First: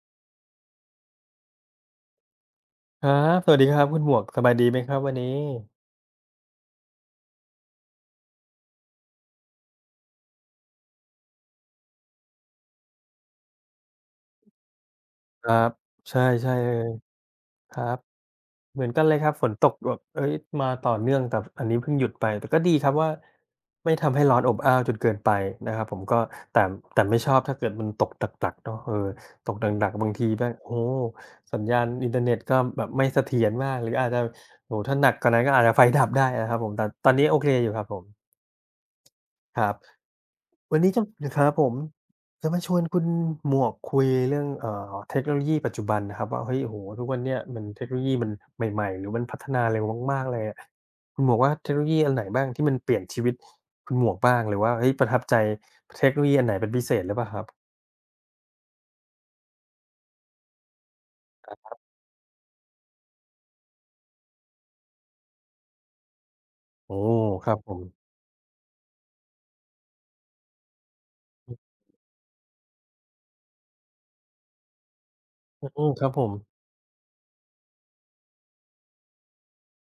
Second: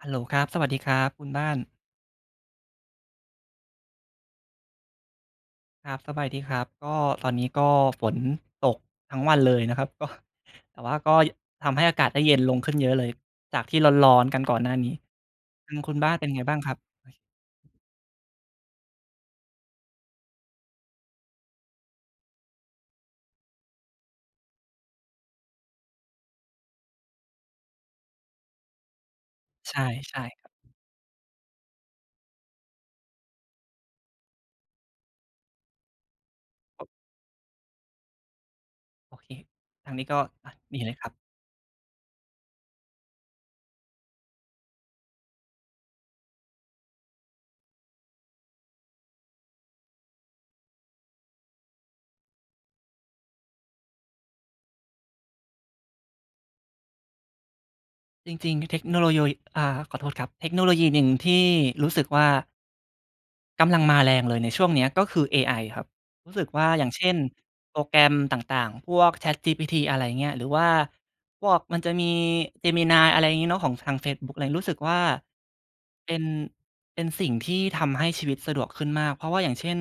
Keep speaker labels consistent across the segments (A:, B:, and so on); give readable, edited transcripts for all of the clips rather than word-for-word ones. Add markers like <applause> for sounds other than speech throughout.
A: ฮัลโหลครับสวัสดีครับคุณบ้าน
B: ครับสวัสดีครับคุณหมวกสบายดีไหมครับวันนี้
A: ครับสบายดีครับก็ตอนนี้ก็ฝนตกทั้งวันเลยนะครับก็ <laughs> แต่ว่าก็ทำให้อากาศได้เย็นลงขึ้นเยอะเลยจากที่ร้อนๆกันก่อนหน้านี้
B: ครับ
A: ทางคุณบ้าน
B: ใช่
A: เป็นไง
B: ใช่
A: บ้างค
B: เล
A: รับ
B: ยครับเหมือนกันเลยครับฝนตกแบบเฮ้ยมาต่อเนื่องแต่อันนี้เพิ่งหยุดไปแต่ก็ดีครับว่าไม่ทำให้ร้อนอบอ้าวจนเกินไปนะครับผมก็แต่แต่ไม่ชอบถ้าเกิดมันตกหนักๆเนาะเออตกห
A: ใช่
B: นักๆบาง
A: ใช่
B: ที
A: ครั
B: แม่ง
A: บ
B: โอ้โฮสัญญาณอินเทอร์เน็ตก็แบบไม่เสถียรมากหรืออาจจะโอ้โฮถ้าหนักกว่านั้นก็อาจจะไฟดับได้นะครับผมแต่ตอนนี้โอเคอยู่ครับผม
A: โอเค
B: ครับ
A: ทางนี้ก็อะ
B: วั
A: ดี
B: น
A: เล
B: นี้
A: ยค
B: จะ
A: รับ
B: นครับผมจะมาชวนคุณหมวกคุยเรื่องเทคโนโลยีปัจจุบันนะครับว่าเฮ้ยโอ้โฮทุกวันเนี้ยมันเทคโนโลยีมันใหม่ๆหรือมันพัฒนาเร็วมากๆเลยอะคุณหมวกว่าเทคโนโลยีอันไหนบ้างที่มันเปลี่ยนชีวิตคุณหมวกบ้างหรือว่าเฮ้ยประทับใจเทคโนโลยีอันไหนเป็นพิเศษหรือเปล่าครับ
A: จริงๆเทคโนโลยีอ่าขอโทษครับเทคโนโลยีหนึ่งที่
B: ครับ
A: รู้สึกว่า กำลังมาแรงเลยในช่วงเนี้ยก็คือเอไอครับรู้สึกว่าอย่าง
B: โอ้
A: เช่น
B: ครับผ
A: โปร
B: ม
A: แกรมต่างๆ พวก ChatGPT อะไรเงี้ยหรือว่าพว
B: อื
A: กมันจะมี Gemini อะไรงี้เนาะของทางเฟซบุ๊กอะไร รู้สึกว่า
B: ออืมครับ
A: เป็
B: ผ
A: น
B: ม
A: เป็นสิ่งที่ทำให้ชีวิตสะดวกขึ้นมากเพราะว่าอย่างเช่น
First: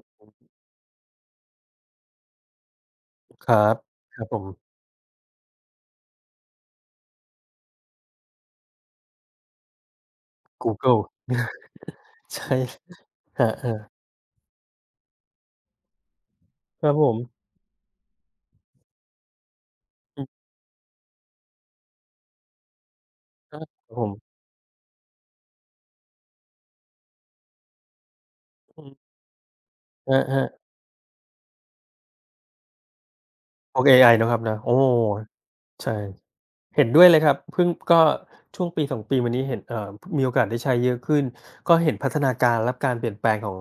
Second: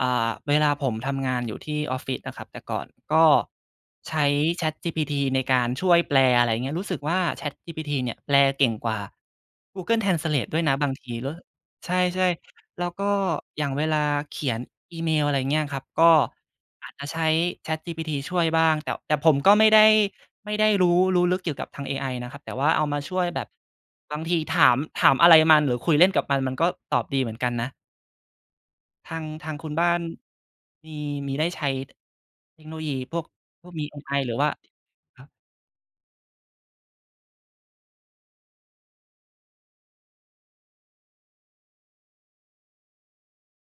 A: เวลาผมทำงานอยู่ที่ออฟฟิศอะครับแต่ก่อนก็
B: ครับครั
A: ใช้
B: บผม
A: ChatGPT ในการช่วยแปลอะไรเงี้ยรู้สึกว่า ChatGPT เนี่ยแปลเก่งกว่า Google Translate ด้วย
B: กู
A: นะบา
B: เกิ
A: ง
B: ล
A: ทีแล้ว ใช่
B: ใช่
A: ๆแล้วก็
B: <laughs> ครับ
A: อ
B: เอ
A: ย่า
B: อ
A: งเวลาเขียนอีเมลอะไรเงี้ยครับก็
B: ค
A: อา
B: รั
A: จ
B: บผ
A: จะ
B: ม
A: ใช้ ChatGPT ช่วยบ้างแต่ผมก็ไม่ได้
B: อืม
A: ไม่ได้รู้ลึกเกี่ยวกับทางเอไอนะครับแต่ว่าเอามาช่วยแบบ
B: ครับครับผ
A: บาง
B: ม
A: ทีถามอะไรมันหรือคุยเล่นกับมันมันก็ตอบดีเหมือนกันนะ
B: อืม
A: ทางคุณบ้าน
B: ครับๆ
A: มีมีได้ใช้เทคโนโลยีพวก
B: พว
A: มี
B: กเอ
A: เอ
B: ไอ
A: ไอห
B: เนาะ
A: รื
B: ค
A: อ
B: รับ
A: ว่า
B: เนาะโอ้
A: ครับ
B: ใช่เห็นด้วยเลยครับเพิ่งก็ช่วงปี2ปีมานี้เห็นมีโอกาสได้ใช้เยอะขึ้นก็เห็นพัฒนาการและการเปลี่ยนแปลงของ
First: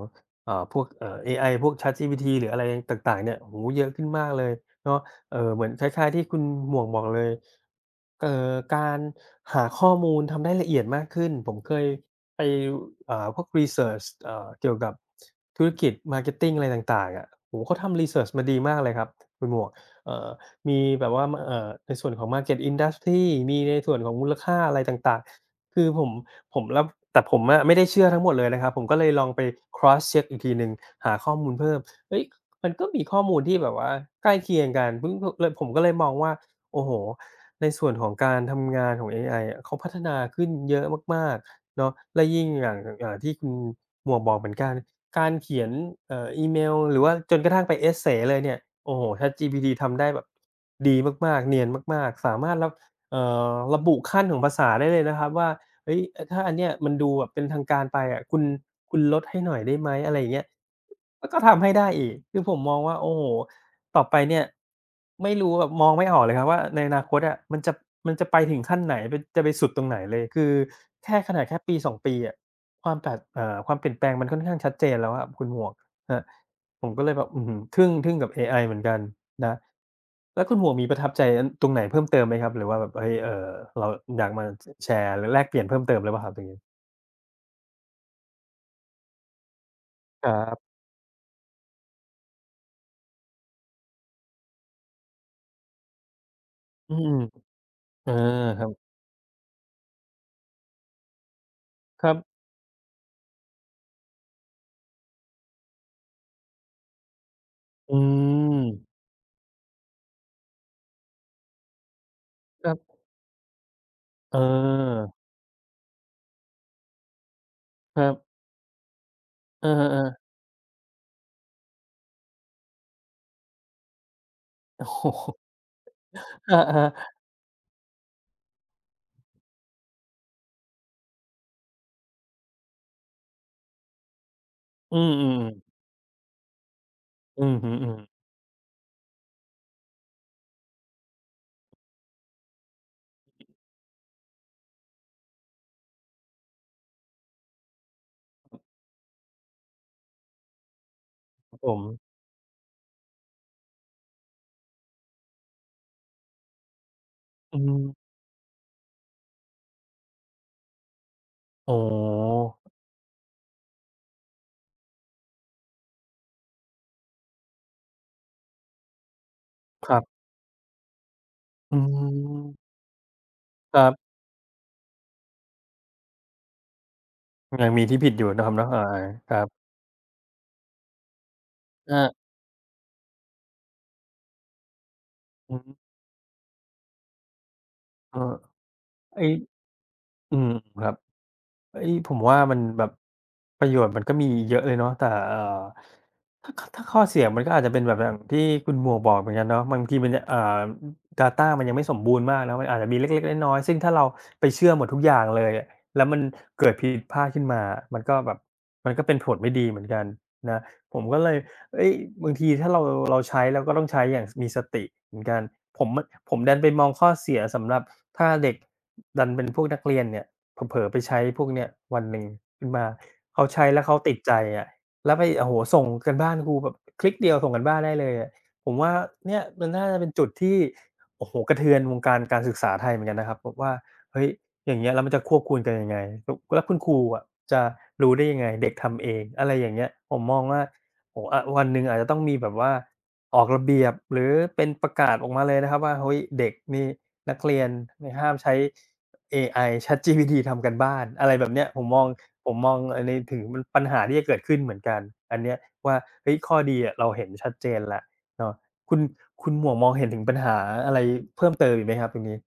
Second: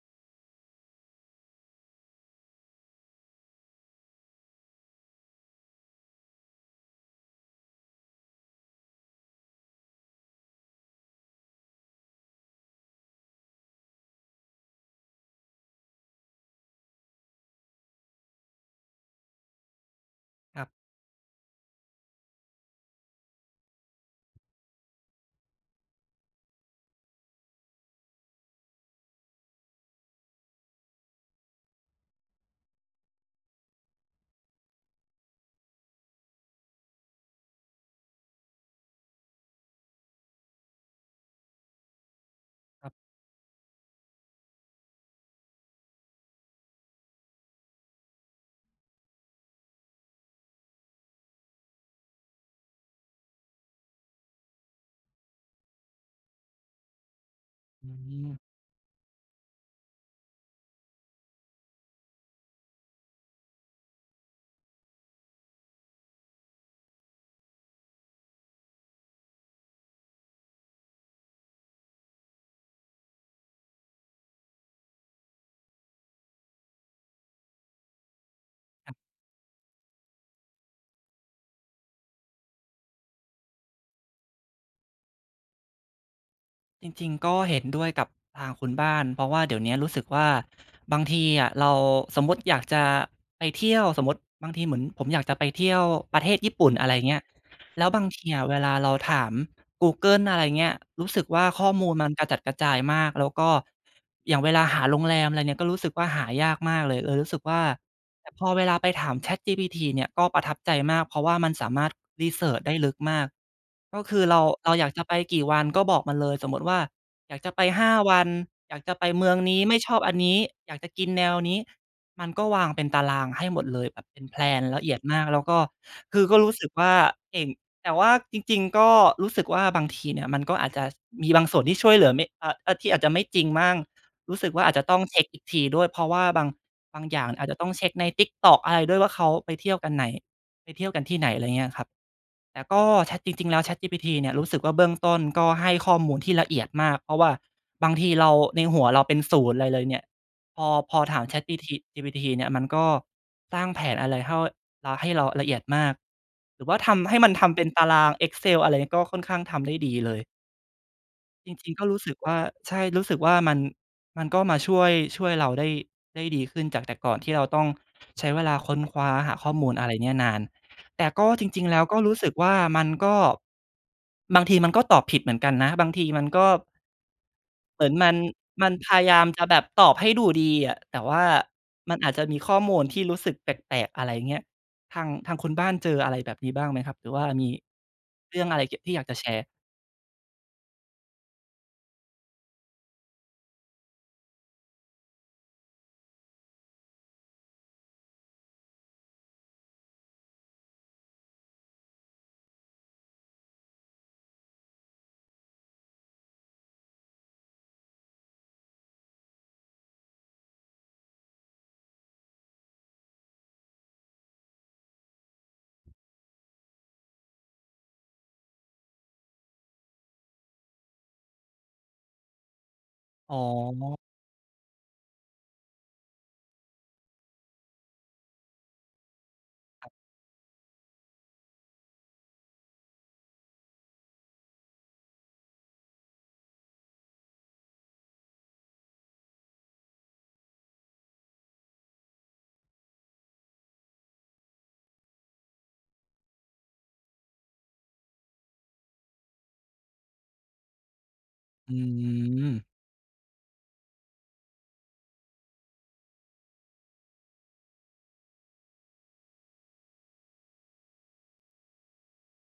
B: พวกเอไอพวก ChatGPT หรืออะไรต่างๆเนี่ยโอ้โฮเยอะขึ้นมากเลยเนาะเหมือนคล้ายๆที่คุณหมวกบอกเลยการหาข้อมูลทำได้ละเอียดมากขึ้นผมเคยไปพวกรีเซิร์ชเกี่ยวกับธุรกิจ marketing อะไรต่างๆอะโอ้โฮเขาทำรีเซิร์ชมาดีมากเลยครับคุณหมวกเอ่อ
A: ครับ
B: มีแบบว่าในส่วนของ Market Industry มีในส่วนของมูลค่าอะไรต่างๆ คือผมรับแต่ผมอะไม่ได้เชื่อทั้งหมดเลยนะครับผมก็เลยลองไป cross check อีกทีหนึ่งหาข้อมูลเพิ่มเฮ้ยมันก็มีข้อมูลที่แบบว่าใกล้เคียงกันพึ่งพเลยผมก็เลยมองว่าโอ้โฮในส่วนของการทำงานของเอไออะเขาพัฒนาขึ้นเยอะมากๆ เนาะและยิ่งอย่าง
A: ครับ
B: ที่คุณหมวกบอกเหมือนกันการเขียนอีเมลหรือว่าจนกระทั่งไปเอสเซย์เลยเนี่ยโอ้โฮ ChatGPT ทำได้แบบดีมากๆเนียนมากๆสามารถเอ่ระบุขั้นของภาษาได้เลยนะครับว่า เฮ้ยถ้าอันเนี้ยมันดูแบบเป็นทางการ
A: อื
B: ไปอะ
A: ม
B: คุณลดให้หน่อยได้ไหมอะไรอย่างเงี้ยมันก็ทำให้ได้อีกคือผมมองว่าโอ้โฮต่อไปเนี่ยไม่รู้แบบมองไม่ออกเลยครับว่าในอนาคตอะมันจะไปถึงขั้นไหนไปจะไปสุดตรงไหนเลยคือแค่ขนาดแค่ปสอ2ปีอะความแตกความเปลี่ยนแปลงมันค่อนข้างชัดเจนแล้วอะคุณหมวกครับผมก็เลยแบบอื้อฮือทึ่งกับเอไอเหมือนกัน นะแล้วคุณหมวกมีประทับใจอตรงไหนเพิ่มเติมไหมครับหรือว่าแบบเฮ้ยเราอยากมาชแชร์หรือแลกเปลี่ยนเพิ่มเติมหรือเปล่าครับตรงนี้
A: จริงๆก็เห็นด้วยกับทางคุณบ้านเพราะว่าเดี๋ยวเนี้ยรู้สึกว่า
B: ครับ
A: บางทีอะเราสมมุติอยากจะไปเที่ยวสมมุติบางทีเหมือนผมอยากจะไปเที่ยวประเทศญี่ปุ่นอะไร
B: อืม
A: เงี้ยแล้วบา
B: เอ
A: ง
B: อ
A: ทีอะเว
B: ครั
A: ลา
B: บ
A: เราถามกูเกิลอะไรเงี้ยรู้สึกว่าข้อมูล
B: ค
A: มัน
B: รั
A: กระจัด
B: บ
A: กระจายมากแล้วก็อย่างเวลาหาโรงแรมอะไรเนี่ยก็รู้สึกว่าหายากมากเลยเลยรู้สึกว่า
B: อื
A: แต่พอ
B: ม
A: เวลาไปถาม ChatGPT เนี่ยก็ประทับใจมากเพราะว่ามันสามารถรีเซิร์ช
B: ค
A: ได้
B: รั
A: ลึก
B: บ
A: มากก็คือ
B: เ
A: เราอยากจะ
B: ออ
A: ไปกี่วันก็บอกมันเลยสมมุติว่าอยากจะไป5
B: ครั
A: วัน
B: บ
A: อยากจะไปเมืองนี้
B: เอ
A: ไม่ชอบอัน
B: อ
A: นี้อยากจะกินแนวนี้มันก็วางเป็นตารางให้หมดเลยแบบเป็นแพลน
B: ๆ
A: ละ
B: โอ้
A: เอียดมา
B: โฮ
A: กแล้วก็คือก็
B: <laughs>
A: รู้สึกว่า
B: อา
A: เก่งแต่ว่าจริงๆก็รู้สึกว่าบางทีเนี่ยมันก็อาจจะมีบางส่วนที่ช่วยเหลือไม่อ่าที่อาจจะไม่จริงมั่งรู้สึกว่าอาจจะ
B: ๆ
A: ต้
B: อื
A: องเช็กอี
B: ม
A: กที
B: ๆ
A: ด้วยเพราะว่าบาง บางอย่าง
B: อื
A: อาจ
B: อ
A: จะต้อ
B: ฮึ
A: งเช็
B: อื
A: ค
B: ม
A: ใน TikTok อะไรด้วยว่าเขาไปเที่ยวกันไหนไปเที่ยวกันที่ไหนอะไรเงี้ยครับแต่ก็ Chat จริงๆแล้ว ChatGPT เนี่ยรู้สึกว่าเบื้องต้นก็ให้ข้อมูลที่ละเอียดมากเพราะว่าบางทีเราในหัวเราเป็นศูนย์อะไรเลยเนี่ยพอถาม
B: ครับ
A: ChatGPT
B: ผม
A: GPT เนี่ยมันก็สร้างแผนอะไรให้เราละเอียดมากหรือว่าทำให้มันทำ
B: อื
A: เป็นตาราง
B: ม
A: Excel อะไรก็ค่อนข้างทำได้ดีเลย จริ
B: อ๋
A: งๆก็รู้สึกว่า
B: อ
A: ใช่รู้สึกว่ามันมันก็มาช่วยเราได้ได้ดีขึ้นจากแต่ก่อนที่เราต้องใช้เวลาค้นคว้าหาข้อมูลอะ
B: ค
A: ไร
B: รั
A: เนี่ย
B: บ
A: นานแต่ก็จริงๆ
B: อื
A: แล้วก็รู้สึกว่า
B: ม
A: มันก็
B: ครับ
A: บางทีมันก็ตอบผิดเหมือนกันนะบางทีมันก็
B: ยัง
A: เห
B: มี
A: มือน
B: ที่
A: มั
B: ผิด
A: น
B: อยู่เนาะครับ
A: มั
B: เนาะ
A: น
B: อา
A: พยายาม
B: ครั
A: จะแบบ
B: บ
A: ตอบให้ดูดีอะแต่ว่ามันอาจจะ
B: อา
A: มีข้อมูลที่รู้สึกแปลกๆอะไรเงี้ยทางคุณ
B: อื
A: บ้านเจ
B: ม
A: ออะไรแบบนี้บ้างไหมครับหรือว่ามี
B: เออ
A: เรื่องอะไรเกี่ยวที่อยากจะ
B: ไอ้
A: แชร์
B: อืมครับ เอ้ยผมว่ามันแบบประโยชน์มันก็มีเยอะเลยเนาะแต่ถ้าข้อเสียมันก็อาจจะเป็นแบบอย่างที่คุณหมวกบอกเหมือนกันเนาะบางทีมันจะดาตามันยังไม่สมบูรณ์มากเนาะมันอาจจะมีเล็กๆน้อยๆซึ่งถ้าเราไปเชื่อหมดทุกอย่างเลยอะแล้วมันเกิดผิดพลาดขึ้นมามันก็แบบมันก็เป็นผลไม่ดีเหมือนกันนะผมก็เลยเฮ้ยบางทีถ้าเราใช้เราก็ต้องใช้อย่างมีสติเหมือนกันผมอะผมดันไปมองข้อเสียสำหรับถ้าเด็กดันเป็นพวกนักเรียนเนี่ย เผลอๆไปใช้พวกเนี้ยวันหนึ่งขึ้นมา
A: อ๋อ
B: เขาใช้แล้วเขาติดใจอะแล้วไปโอ้โฮส่งกันบ้านครูแบบคลิกเดียวส่งกันบ้านได้เลยอะผมว่าเนี่ยมันน่าจะเป็นจุดที่โอ้โฮกระเทือนวงการการศึกษาไทยเหมือนกันนะครับแบบว่าเฮ้ยอย่างเงี้ยแล้วมันจะควบคุมกันยังไงแล้วคุณครูอะจะรู้ได้ยังไงเด็กทำเองอะไรอย่างเงี้ยผมมองว่าโอ้โฮอะวันหนึ่งอาจจะต้องมีแบบว่าออกระเบียบหรือเป็นประกาศออกมาเลยนะครับว่าเฮ้ยเด็กนี่นักเรียนนี่ห้ามใช้ เอไอ ChatGPT ทำการบ้านอะไรแบบเนี้ย
A: อื
B: ผมมองผ
A: ม
B: มมองอันนี้ถึงมันปัญหาที่จะเกิดขึ้นเหมือนกันอันเนี้ยว่าเฮ้ยข้อดีอะเราเห็นชัดเจนแล้วเนาะคุณคุณหมวกมองเห็นถึงปัญหาอะไรเพิ่มเติมอีกไหมครับตรงนี้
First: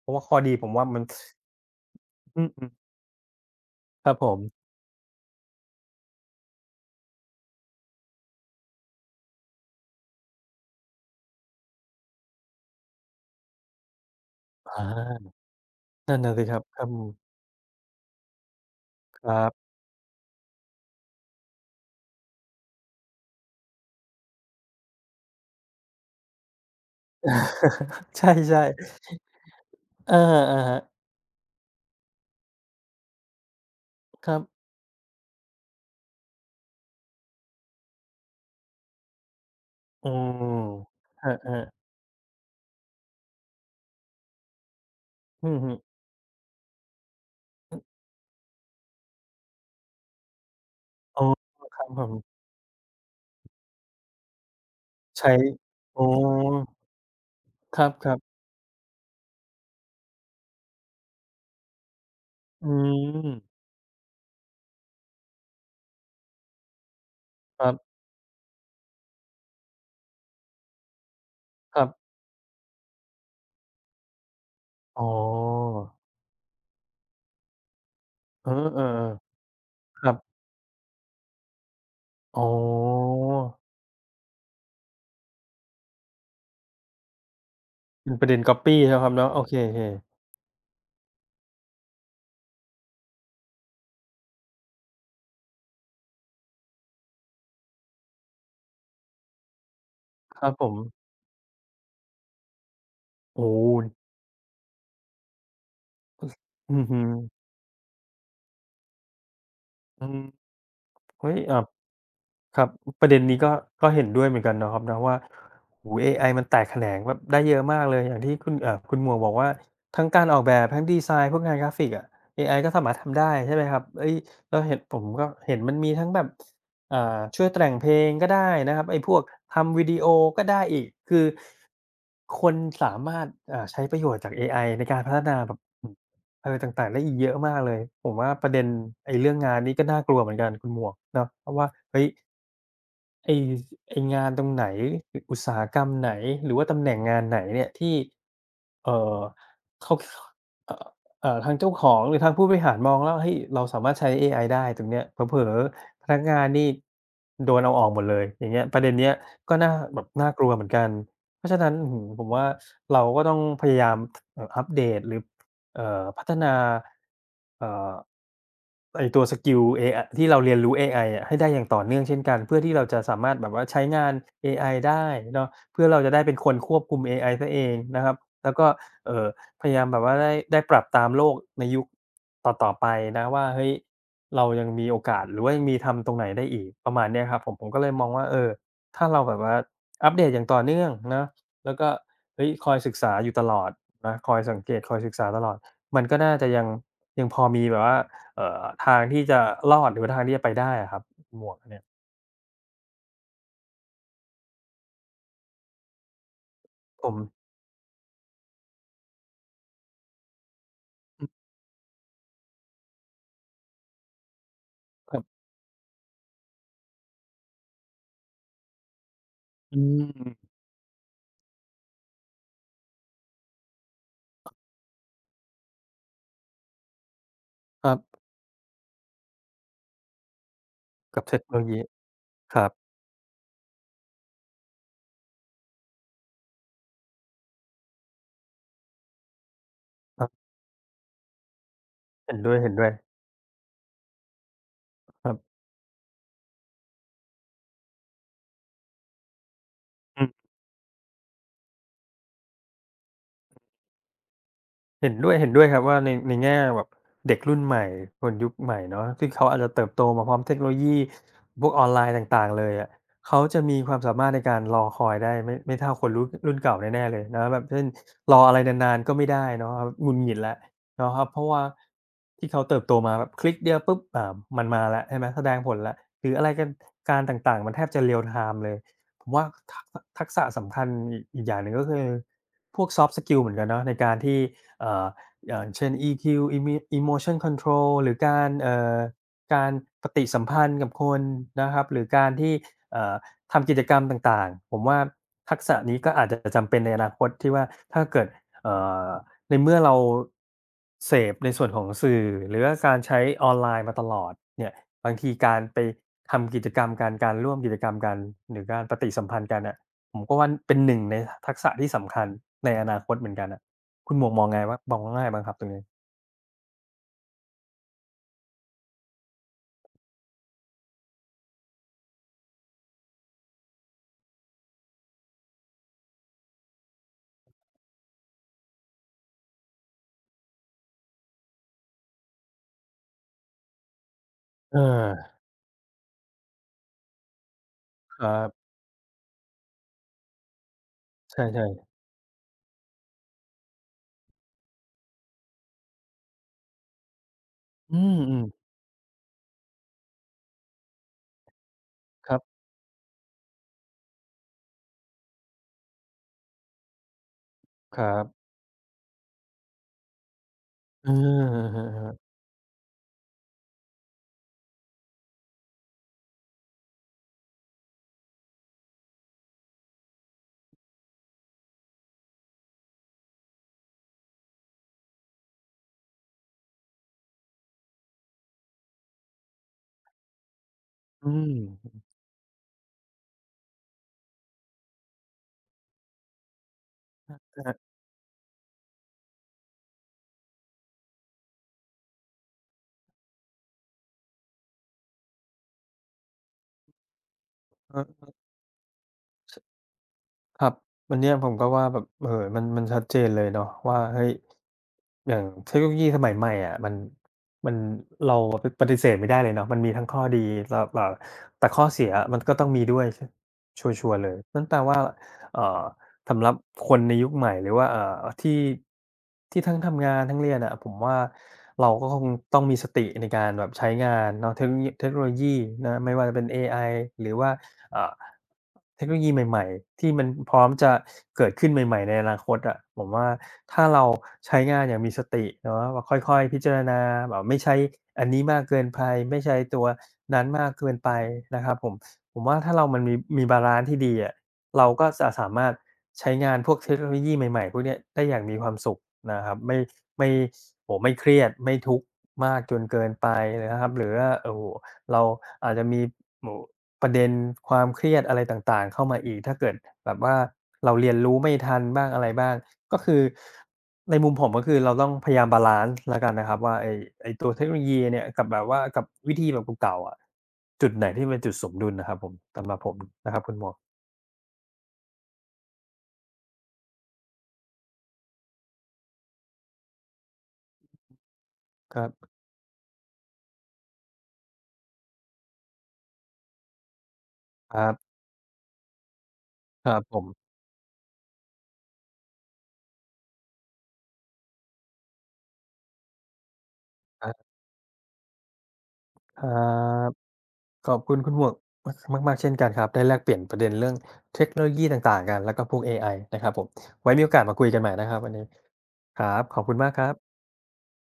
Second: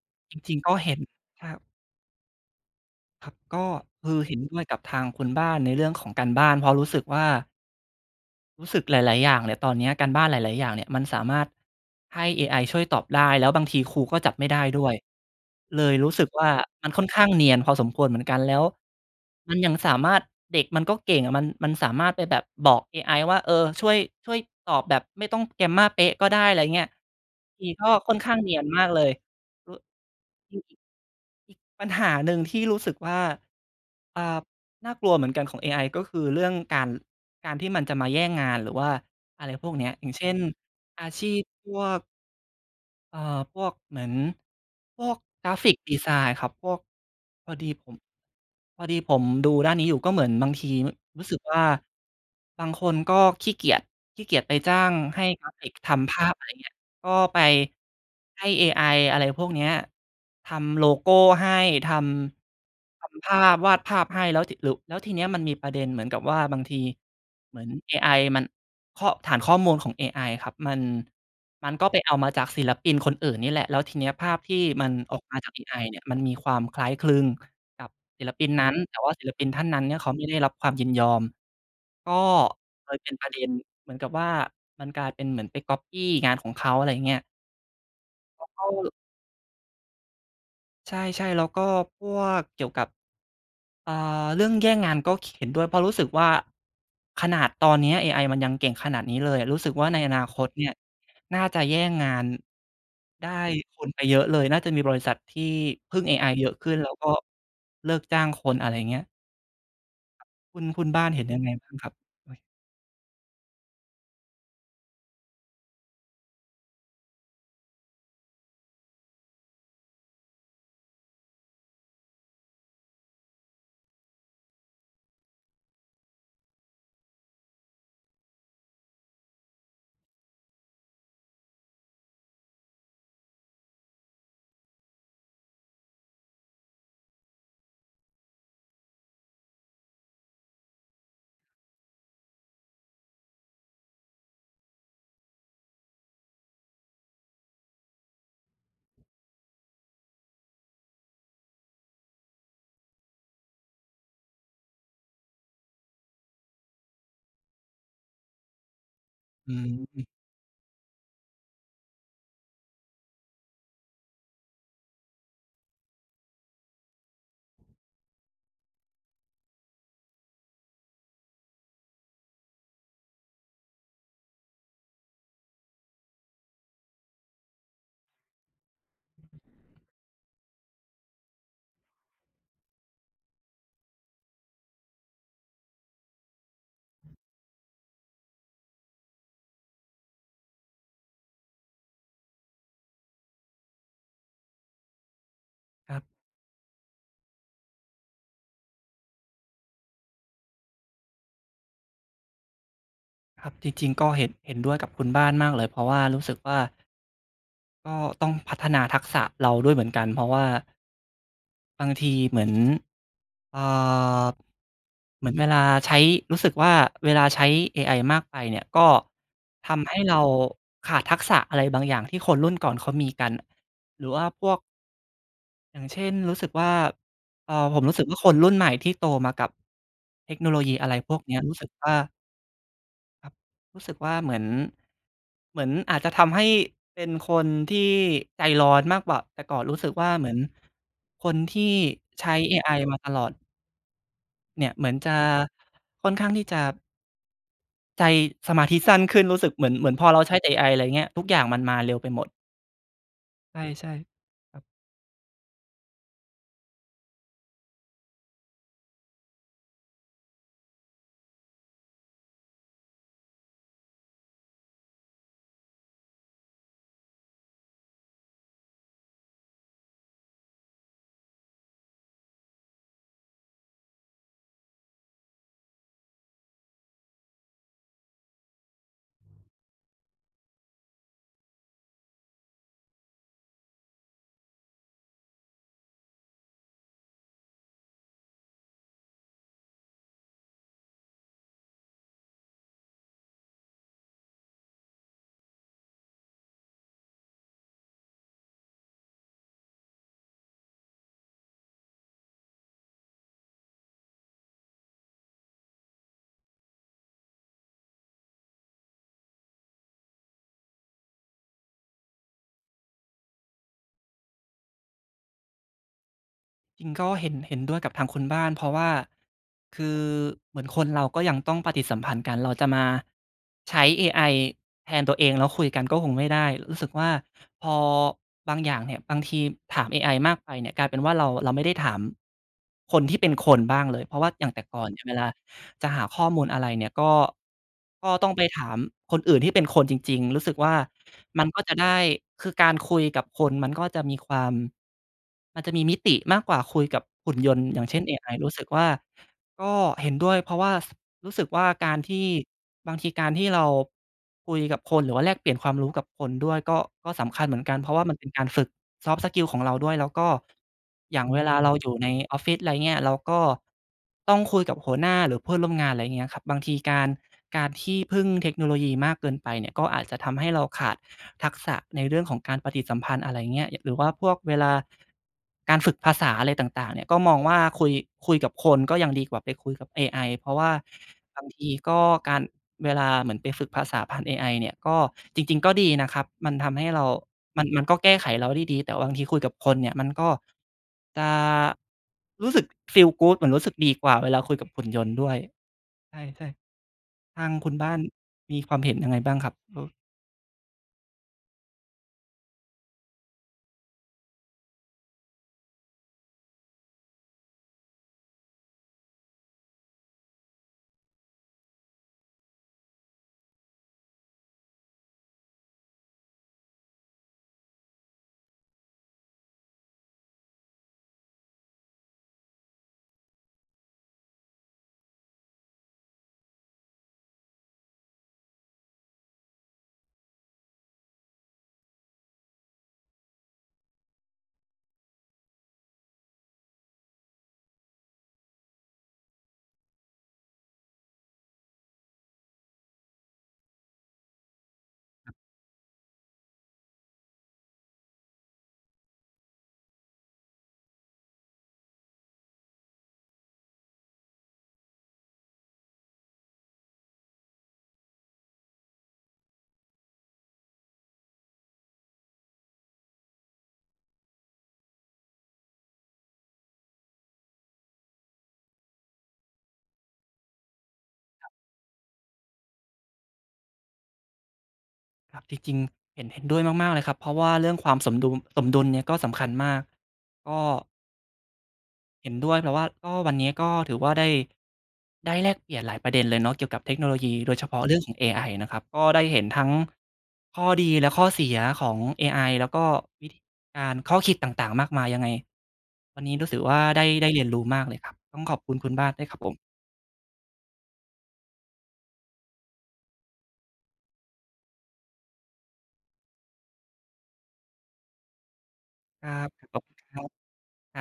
B: เพราะว่า
A: จ
B: ข้อดี
A: ริง
B: ผ
A: ๆ
B: ม
A: ก็
B: ว่า
A: เห็น
B: มัน
A: ครับ
B: อืม
A: ครับก็
B: ๆครั
A: คื
B: บ
A: อ
B: ผ
A: เห็
B: ม
A: นด้วยกับทางคุณบ้านในเรื่องของการบ้านเพราะรู้สึกว่ารู้สึกหลายๆอย่างเนี่ยตอนเนี้ยการบ้านหลายๆอย่างเนี่ยมันสามารถให้เอไอช่วยตอบได้แล้วบางทีครูก็จับไม่ได้
B: อ
A: ด้วย
B: า
A: เลยรู้
B: นั่น
A: สึก
B: น่ะสิ
A: ว่า
B: ครับครั
A: มั
B: บ
A: นค่อนข้างเนียนพอสมควรเหมือนกันแล้ว
B: <laughs> ครั
A: มันยั
B: บ
A: งสามารถเด็กมันก็เก่งอะมันสามารถไปแบบบอกเอไอว่าเออช่วยช่วยตอบแบบไม่ต้อง grammar เป๊ะก็ได้อะไรเงี้ยทีก็ค่อน
B: ใช่
A: ข้างเนียนมากเลย
B: ๆ
A: รจริง
B: อะฮะ
A: อีกปัญหาหนึ่งที่รู้สึกว่าอ่า
B: ครับ
A: น่ากลัวเหมือนกันของเอไอก็คือเรื่องการที่มันจะมาแย่งงานหรือว่าอะไรพวกเนี้ยอ
B: อื
A: ย่างเช่น
B: ม
A: อา
B: ค
A: ชี
B: รั
A: พ
B: บ
A: พว
B: ๆ
A: ก เอ่อพวกเหมือนพวกก
B: อื
A: รา
B: อ
A: ฟิ
B: ฮึ
A: กดีไซน์ครับ พวกพอดีผม
B: อ
A: พอดีผมดูด้านนี้อยู่ก็เหมือนบางที
B: อ๋อ
A: รู้สึกว่า
B: ครับผม
A: บางคนก็ขี้เกียจขี้เกียจไปจ้างให้
B: ใช้
A: กราฟิก
B: อ๋อ
A: ทำภาพอะไรเงี้ยก็ไป
B: ครับๆ
A: ให้เอไออะไรพวกเนี้ยทำโลโก้ให้ท
B: อื
A: ำทำ
B: ม
A: ภาพวาดภาพให้แล้วทีหรือแล้วทีเนี้ยมันมีประเด็นเหมือนกับว่าบางทีเหมื
B: ค
A: อน
B: รั
A: เอ
B: บ
A: ไอมันข้อฐานข้อมูลของเอไอครับมัน มัน
B: ครั
A: ก็ไป
B: บ
A: เอามาจากศิลปินคนอื่นนี่แหละ แล้วทีเนี้ยภาพที่มัน
B: อ๋อ
A: ออกมาจากเอไอเนี่ยมันมีความคล้ายคลึงกับศิลปิ
B: เอ
A: น
B: อ
A: นั้น
B: เออ
A: แต่ว่าศิลปินท่านนั้นเนี่
B: ๆ
A: ย
B: ค
A: เขา
B: รับ
A: ไม่ได้รับความยินยอม ก็
B: อ๋อ
A: เลยเป็นประเด็นเหมือนกับว่ามันกลายเป็นเหมือนไปก๊อบปี้งานของเขาอะไรอย่างเงี้ย
B: เป็นประเด็นก๊อบปี้
A: ก็
B: เนาะครับเนาะโอเคๆ
A: ใช่ๆแล้วก็พวกเกี่ยวกับ อ่าเรื่องแย่งงานก็เห็นด้วยเพราะรู้สึกว่าขนาดตอนเนี้ยเอไอมันยังเก่งขนาดนี้เลยอะรู้สึกว่าในอนาค
B: ค
A: ต
B: รับผ
A: เนี่ย
B: ม
A: น่าจะแย่งงานได้
B: โอ้โฮ
A: คนไปเยอะเลยน่าจะมีบริษัทที่พึ่งเอไอเยอะขึ้
B: อื
A: น
B: อ
A: แล้ว
B: ฮึ
A: ก็เลิกจ้างคนอะไรอย่างเงี้ย
B: อืม
A: คุณบ้านเห็น
B: เฮ้ย
A: ยังไงบ้างครับอุ๊ย
B: ครับประเด็นนี้ก็ก็เห็นด้วยเหมือนกันเนาะครับเนาะว่าโอ้โฮเอไอมันแตกแขนงแบบได้เยอะมากเลยอย่างที่คุณคุณหมวกบอกว่าทั้งการออกแบบทั้งดีไซน์พวกงานกราฟิกอะเอไอก็สามารถทำได้ใช่ไหมครับเฮ้ยเราเห็นผมก็เห็นมันมีทั้งแบบช่วยแต่งเพลงก็ได้นะครับไอ้พวกทำวิดีโอก็ได้อีกคือคนสามารถใช้ประโยชน์จากเอไอในการพัฒนาแบบอะไรต่างๆได้อีกเยอะมากเลยผมว่าประเด็นไอ้เรื่องงานนี่ก็น่ากลัวเหมือนกันคุณหมวกเนาะเพราะว่าเฮ้ย ไอ้ไอ้งานตรงไหนอุตสาหกรรมไหนหรือว่าตำแหน่งงานไหนเนี่ยที่เอ่อเขาเอ่อทางเจ้าของหรือทางผู้บริหารมองแล้วเฮ้ยเราสามารถใช้เอไอได้ตรงเนี้ยเผลอๆพนักงานนี่โดนเอาออกหมดเลยอย่างเงี้ยประเด็นเนี้ย
A: อื
B: ก็น่าแบ
A: ม
B: บน่ากลัวเหมือนกันเพราะฉะนั้นอื้อฮือผมว่าเราก็ต้องพยายามอัปเดตหรือพัฒนาเอ่อ ไอ้ตัวสกิลเอไอที่เราเรียนรู้เอไออะให้ได้อย่างต่อเนื่องเช่นกันเพื่อที่เราจะสามารถแบบว่าใช้งานเอไอได้เนาะเพื่อเราจะได้เป็นคนควบคุมเอไอเสียเองนะครับแล้วก็เอ่อพยายามแบบว่าได้ปรับตามโลกในยุคต่อๆไปนะว่าเฮ้ยเรายังมีโอกาสหรือว่ายังมีทำตรงไหนได้อีกประมาณเนี้ยครับผมผมก็เลยมองว่าเออถ้าเราแบบว่าอัปเดตอย่างต่อเนื่องนะแล้วก็เฮ้ยคอยศึกษาอยู่ตลอดนะคอยสังเกตคอยศึกษาตลอด
A: ครั
B: มันก็
A: บ
B: น่าจะยังพอมีแบบว่า ทางที่จะรอดหรือว่าทางที่จะไปได้อะครับหมวกเนี่ย
A: ครับจริงๆก็เห็นด้วยกับคุณบ้านมากเลยเพราะว่ารู้สึกว่า
B: ผม
A: ก็ต้องพัฒนาทักษะเราด้วยเหมือนกันเพราะว่า
B: อือ
A: บางทีเหมือนเอ่อ
B: ครั
A: เหมือน
B: บ
A: เวลาใช้รู้สึกว่าเวลาใช้เอไอมากไปเนี่ยก็
B: อื
A: ทำให้เรา
B: ม
A: ขาดทักษะอะไรบางอย่างที่คนรุ่นก่อนเขามีกันหรือว่าพวกอย่างเช่นรู้สึกว่าผม
B: ครั
A: รู้สึกว่า
B: บ
A: คนรุ่นใหม่ที่โตมากับเทคโนโลยีอะไรพวก
B: กับเท
A: เนี้ย
B: คโน
A: รู้
B: โล
A: สึก
B: ยี
A: ว่า
B: ครับ
A: ครับรู้สึกว่าเหมือนอาจจะทำให้เป็นคนที่ใจร้อนมากกว่าแต่ก่อนรู้สึกว่า
B: ค
A: เห
B: รั
A: มือน
B: บ
A: คนที่ใช้
B: เห็น
A: เอ
B: ด้
A: ไอ
B: วย
A: มา
B: ๆ
A: ตลอดเนี่ยเหมือนจะ
B: ครับ
A: ค่อนข้างที่จะใจสมาธิสั้นขึ้นรู้สึกเหมือนพอเรา
B: อืม
A: ใช้แต่เอไออะไรเงี้ยทุกอย่างมันมาเร็วไปหมดใช่ๆครับ
B: เห็นด้วยเห็นด้วยครับว่าในในแง่แบบเด็กรุ่นใหม่คนยุคใหม่เนาะซึ่งเขาอาจจะเติบโตมาพร้อมเทคโนโลยีพวกออนไลน์ต่างๆเลยอะเขาจะมีความสามารถในการรอคอยได้ไม่เท่าคนรุ่นเก่าแน่ๆเลยนะแบบเช่นรออะไรนานๆก็ไม่ได้เนาะครับหงุดหงิดแล้วเนาะครับเพราะว่าที่เขาเติบโตมาแบบคลิกเดียวปุ๊บมันมาแล้วใช่ไหมแสดงผลแล้วหรืออะไรกันการต่างๆมันแทบจะ real time เลยผมว่าทักทักษะสำคัญอีกอย่างหนึ่งก็คือพวกซอฟต์สกิลเหมือนกันเนาะในการที่ เอ่ออย่างเช่น EQ Emotion Control หรือการการปฏิสัมพันธ์กับคนนะครับหรือการที่เอ่อทำกิจกรรมต่างๆผมว่าทักษะนี้ก็อาจจะจำเป็นในอนาคตที่ว่าถ้าเกิดเอ่อในเมื่อเราเสพในส่วนของสื่อหรือว่าการใช้ออนไลน์มาตลอดเนี่ยบางทีการไปทำกิจกรรมกันการร่วมกิจกรรมกันหรือการปฏิสัมพันธ์กันน่ะผมก็ว่าเป็นหนึ่งในทักษะที่สำคัญในอนาคตเหมือนกันะ คุณหมวกมองไงว่ามองว่าง่ายบ้างครับตรงนี้
A: จริงก็เห็นด้วยกับทางคุณบ้านเพราะว่าคือเหมือนคนเราก็ยังต้องปฏิสัมพันธ์กันเราจะมาใช้เอไอแทนตัวเองแล้วคุยกันก็คงไม่ได้รู้สึกว่า พอบางอย่างเนี่ยบางทีถามเอไอมากไปเนี่ยกลายเป็นว่าเราไม่ได้ถามคนที่เป็นคนบ้างเลยเพราะว่าอย่างแต่
B: เ
A: ก่อนเนี่ยเวลา
B: ออ
A: จะหาข้อมูลอะไรเนี่ยก็
B: ค
A: ต้อง
B: รั
A: ไป
B: บ
A: ถามคนอื่นที่เป็นคนจริงๆรู้สึกว่า
B: ใช
A: มันก็จะ
B: ่
A: ได้คือการคุยกับคนมันก็จะมีความมันจะมีมิติมากกว่าคุยกับหุ่นยนต์อย่าง
B: ๆอื
A: เช่นเอไอ
B: ม
A: รู้สึก
B: ๆ
A: ว่า ก็เห็นด้วยเพราะว่าสรู้สึกว่าการที่
B: ครับ
A: บางทีการที่เราคุยกับคนหรือว่าแลกเปลี่ยนความรู้กับคนด้วยก็สำคัญเหมือนกันเพราะ
B: ค
A: ว่า
B: รั
A: มันเป็นการ
B: บ
A: ฝึก soft skill ของเราด้วยแล้วก็
B: เออ
A: อย่างเวลา
B: อะ
A: เราอยู่ใน
B: ฮะ
A: ออฟฟิศอะไรเงี้ยเราก็ต้องคุยกับหัวหน้าหรือเพื่อนร่วมงานอะไรเงี้ยครับบางทีการที่พึ่งเทคโนโลยีมากเกินไปเนี่ยก็อาจจะทำให้เราขาด ทักษะในเรื่องของการปฏิสัมพันธ์อะไรเงี้ยหรือว่าพวกเวลาการฝึกภาษาอะไรต่างๆเนี่ยก็มองว่าคุยกับคนก็ยังดีกว่าไปคุยกับเอไอเพราะว่า
B: ๆอื
A: บางทีก็
B: ม
A: การเวลาเหมือนไปฝึกภาษาผ่านเอไอเนี่ยก็จริงๆก็ดีนะครับมันทำให้เรา
B: ค
A: มัน
B: รั
A: มัน
B: บ
A: ก็แก้ไขเราได้ดีแต่บางทีคุยกับคนเนี่ยมันก็จะรู้สึก feel good เหมือนรู้สึกดีกว่าเวลาคุยกับหุ่นยนต์ด้วยใช่ๆทางคุณบ้าน
B: เออ
A: มีความเห็นยังไงบ้างครับเออ
B: ครับวันเนี้ยผมก็ว่าแบบเออมันชัดเจนเลยเนาะว่าเฮ้ยอย่างเทคโนโลยีสมัยใหม่อะมันเราอะไปปฏิเสธไม่ได้เลยเนาะมันมีทั้งข้อดีแล้วแต่ข้อเสียมันก็ต้องมีด้วยชัวร์ๆเลยนั่นแปลว่าเอ่อสำหรับคนในยุคใหม่หรือว่าที่ที่ทั้งทำงานทั้งเรียนอะผมว่าเราก็คงต้องมีสติในการแบบใช้งานเนาะเทคโนโลยีนะไม่ว่าจะเป็นเอไอหรือว่า อ่าเทคโนโลยีใหม่ๆที่มันพร้อมจะเกิดขึ้นใหม่ๆในอนาคตอะผมว่าถ้าเราใช้งานอย่างมีสติเนาะแบบค่อยๆพิจารณาแบบไม่ใช้อันนี้มากเกินไปไม่ใช้ตัวนั้นมากเกินไปนะครับผมผมว่าถ้าเรามันมีบาลันซ์ที่ดีอะเราก็จะสามารถใช้งานพวกเทคโนโลยีใหม่ๆพวกเนี้ยได้อย่างมีความสุขนะครับไม่โอ้โฮไม่เครียดไม่ทุกข์มากจนเกินไปนะครับหรือว่าโอ้โฮเราอาจจะมีโอ้โฮ ประเด็นความเครียดอะไรต่างๆเข้ามาอีกถ้าเกิดแบบว่าเราเรียนรู้ไม่ทันบ้างอะไรบ้างก็คือในมุมผมก็คือเราต้องพยายามบาลันซ์แล้วกันนะครับว่าไอ้ตัวเทคโนโลยีเนี่ยกับแบบว่ากับวิธีแบบเก่าๆอะจุดไหนที่เป็นจุดสมดุลนะครับผมสำหรับผมนะครับคุณหมวก
A: ครับจริงๆเห็นด้วยมากๆเลยครับเพราะว่าเรื่องความสมดุลเนี่ยก็สำคัญมากก็
B: ครับ
A: เห็นด้วยเพราะว่าก็วันนี้ก็ถือว่าได้แลกเปลี่ยนหลายประเด็นเลยเนาะเกี่ยวกับเทคโนโลยีโดยเฉ
B: ค
A: พาะ
B: รับ
A: เรื่องของเอไอนะครับก็ได้เห็นทั้ง
B: ครับผม
A: ข้อดีและข้อเสียของเอไอแล้วก็วิธีการข้อคิดต่างๆมากมายยังไงวันนี้รู้สึกว่าได้เรียนรู้มากเลยครับต้องขอบคุณคุณบ้านด้วยครั
B: ค
A: บผ
B: รั
A: ม
B: บครับขอบคุณคุณหมวกมมากๆเช่นกันครับได้แลกเปลี่ยนประเด็นเรื่องเทคโนโลยีต่างๆกันแล้วก็พวกเอไอนะครับผมไว้มีโอกาสมาคุยกันใหม่นะครับวันนี้ค
A: ค
B: รั
A: รั
B: บ
A: บ
B: ขอบคุ
A: ข
B: ณ
A: อบ
B: มา
A: คุ
B: ก
A: ณ
B: ครั
A: ครับ
B: บ
A: ครับ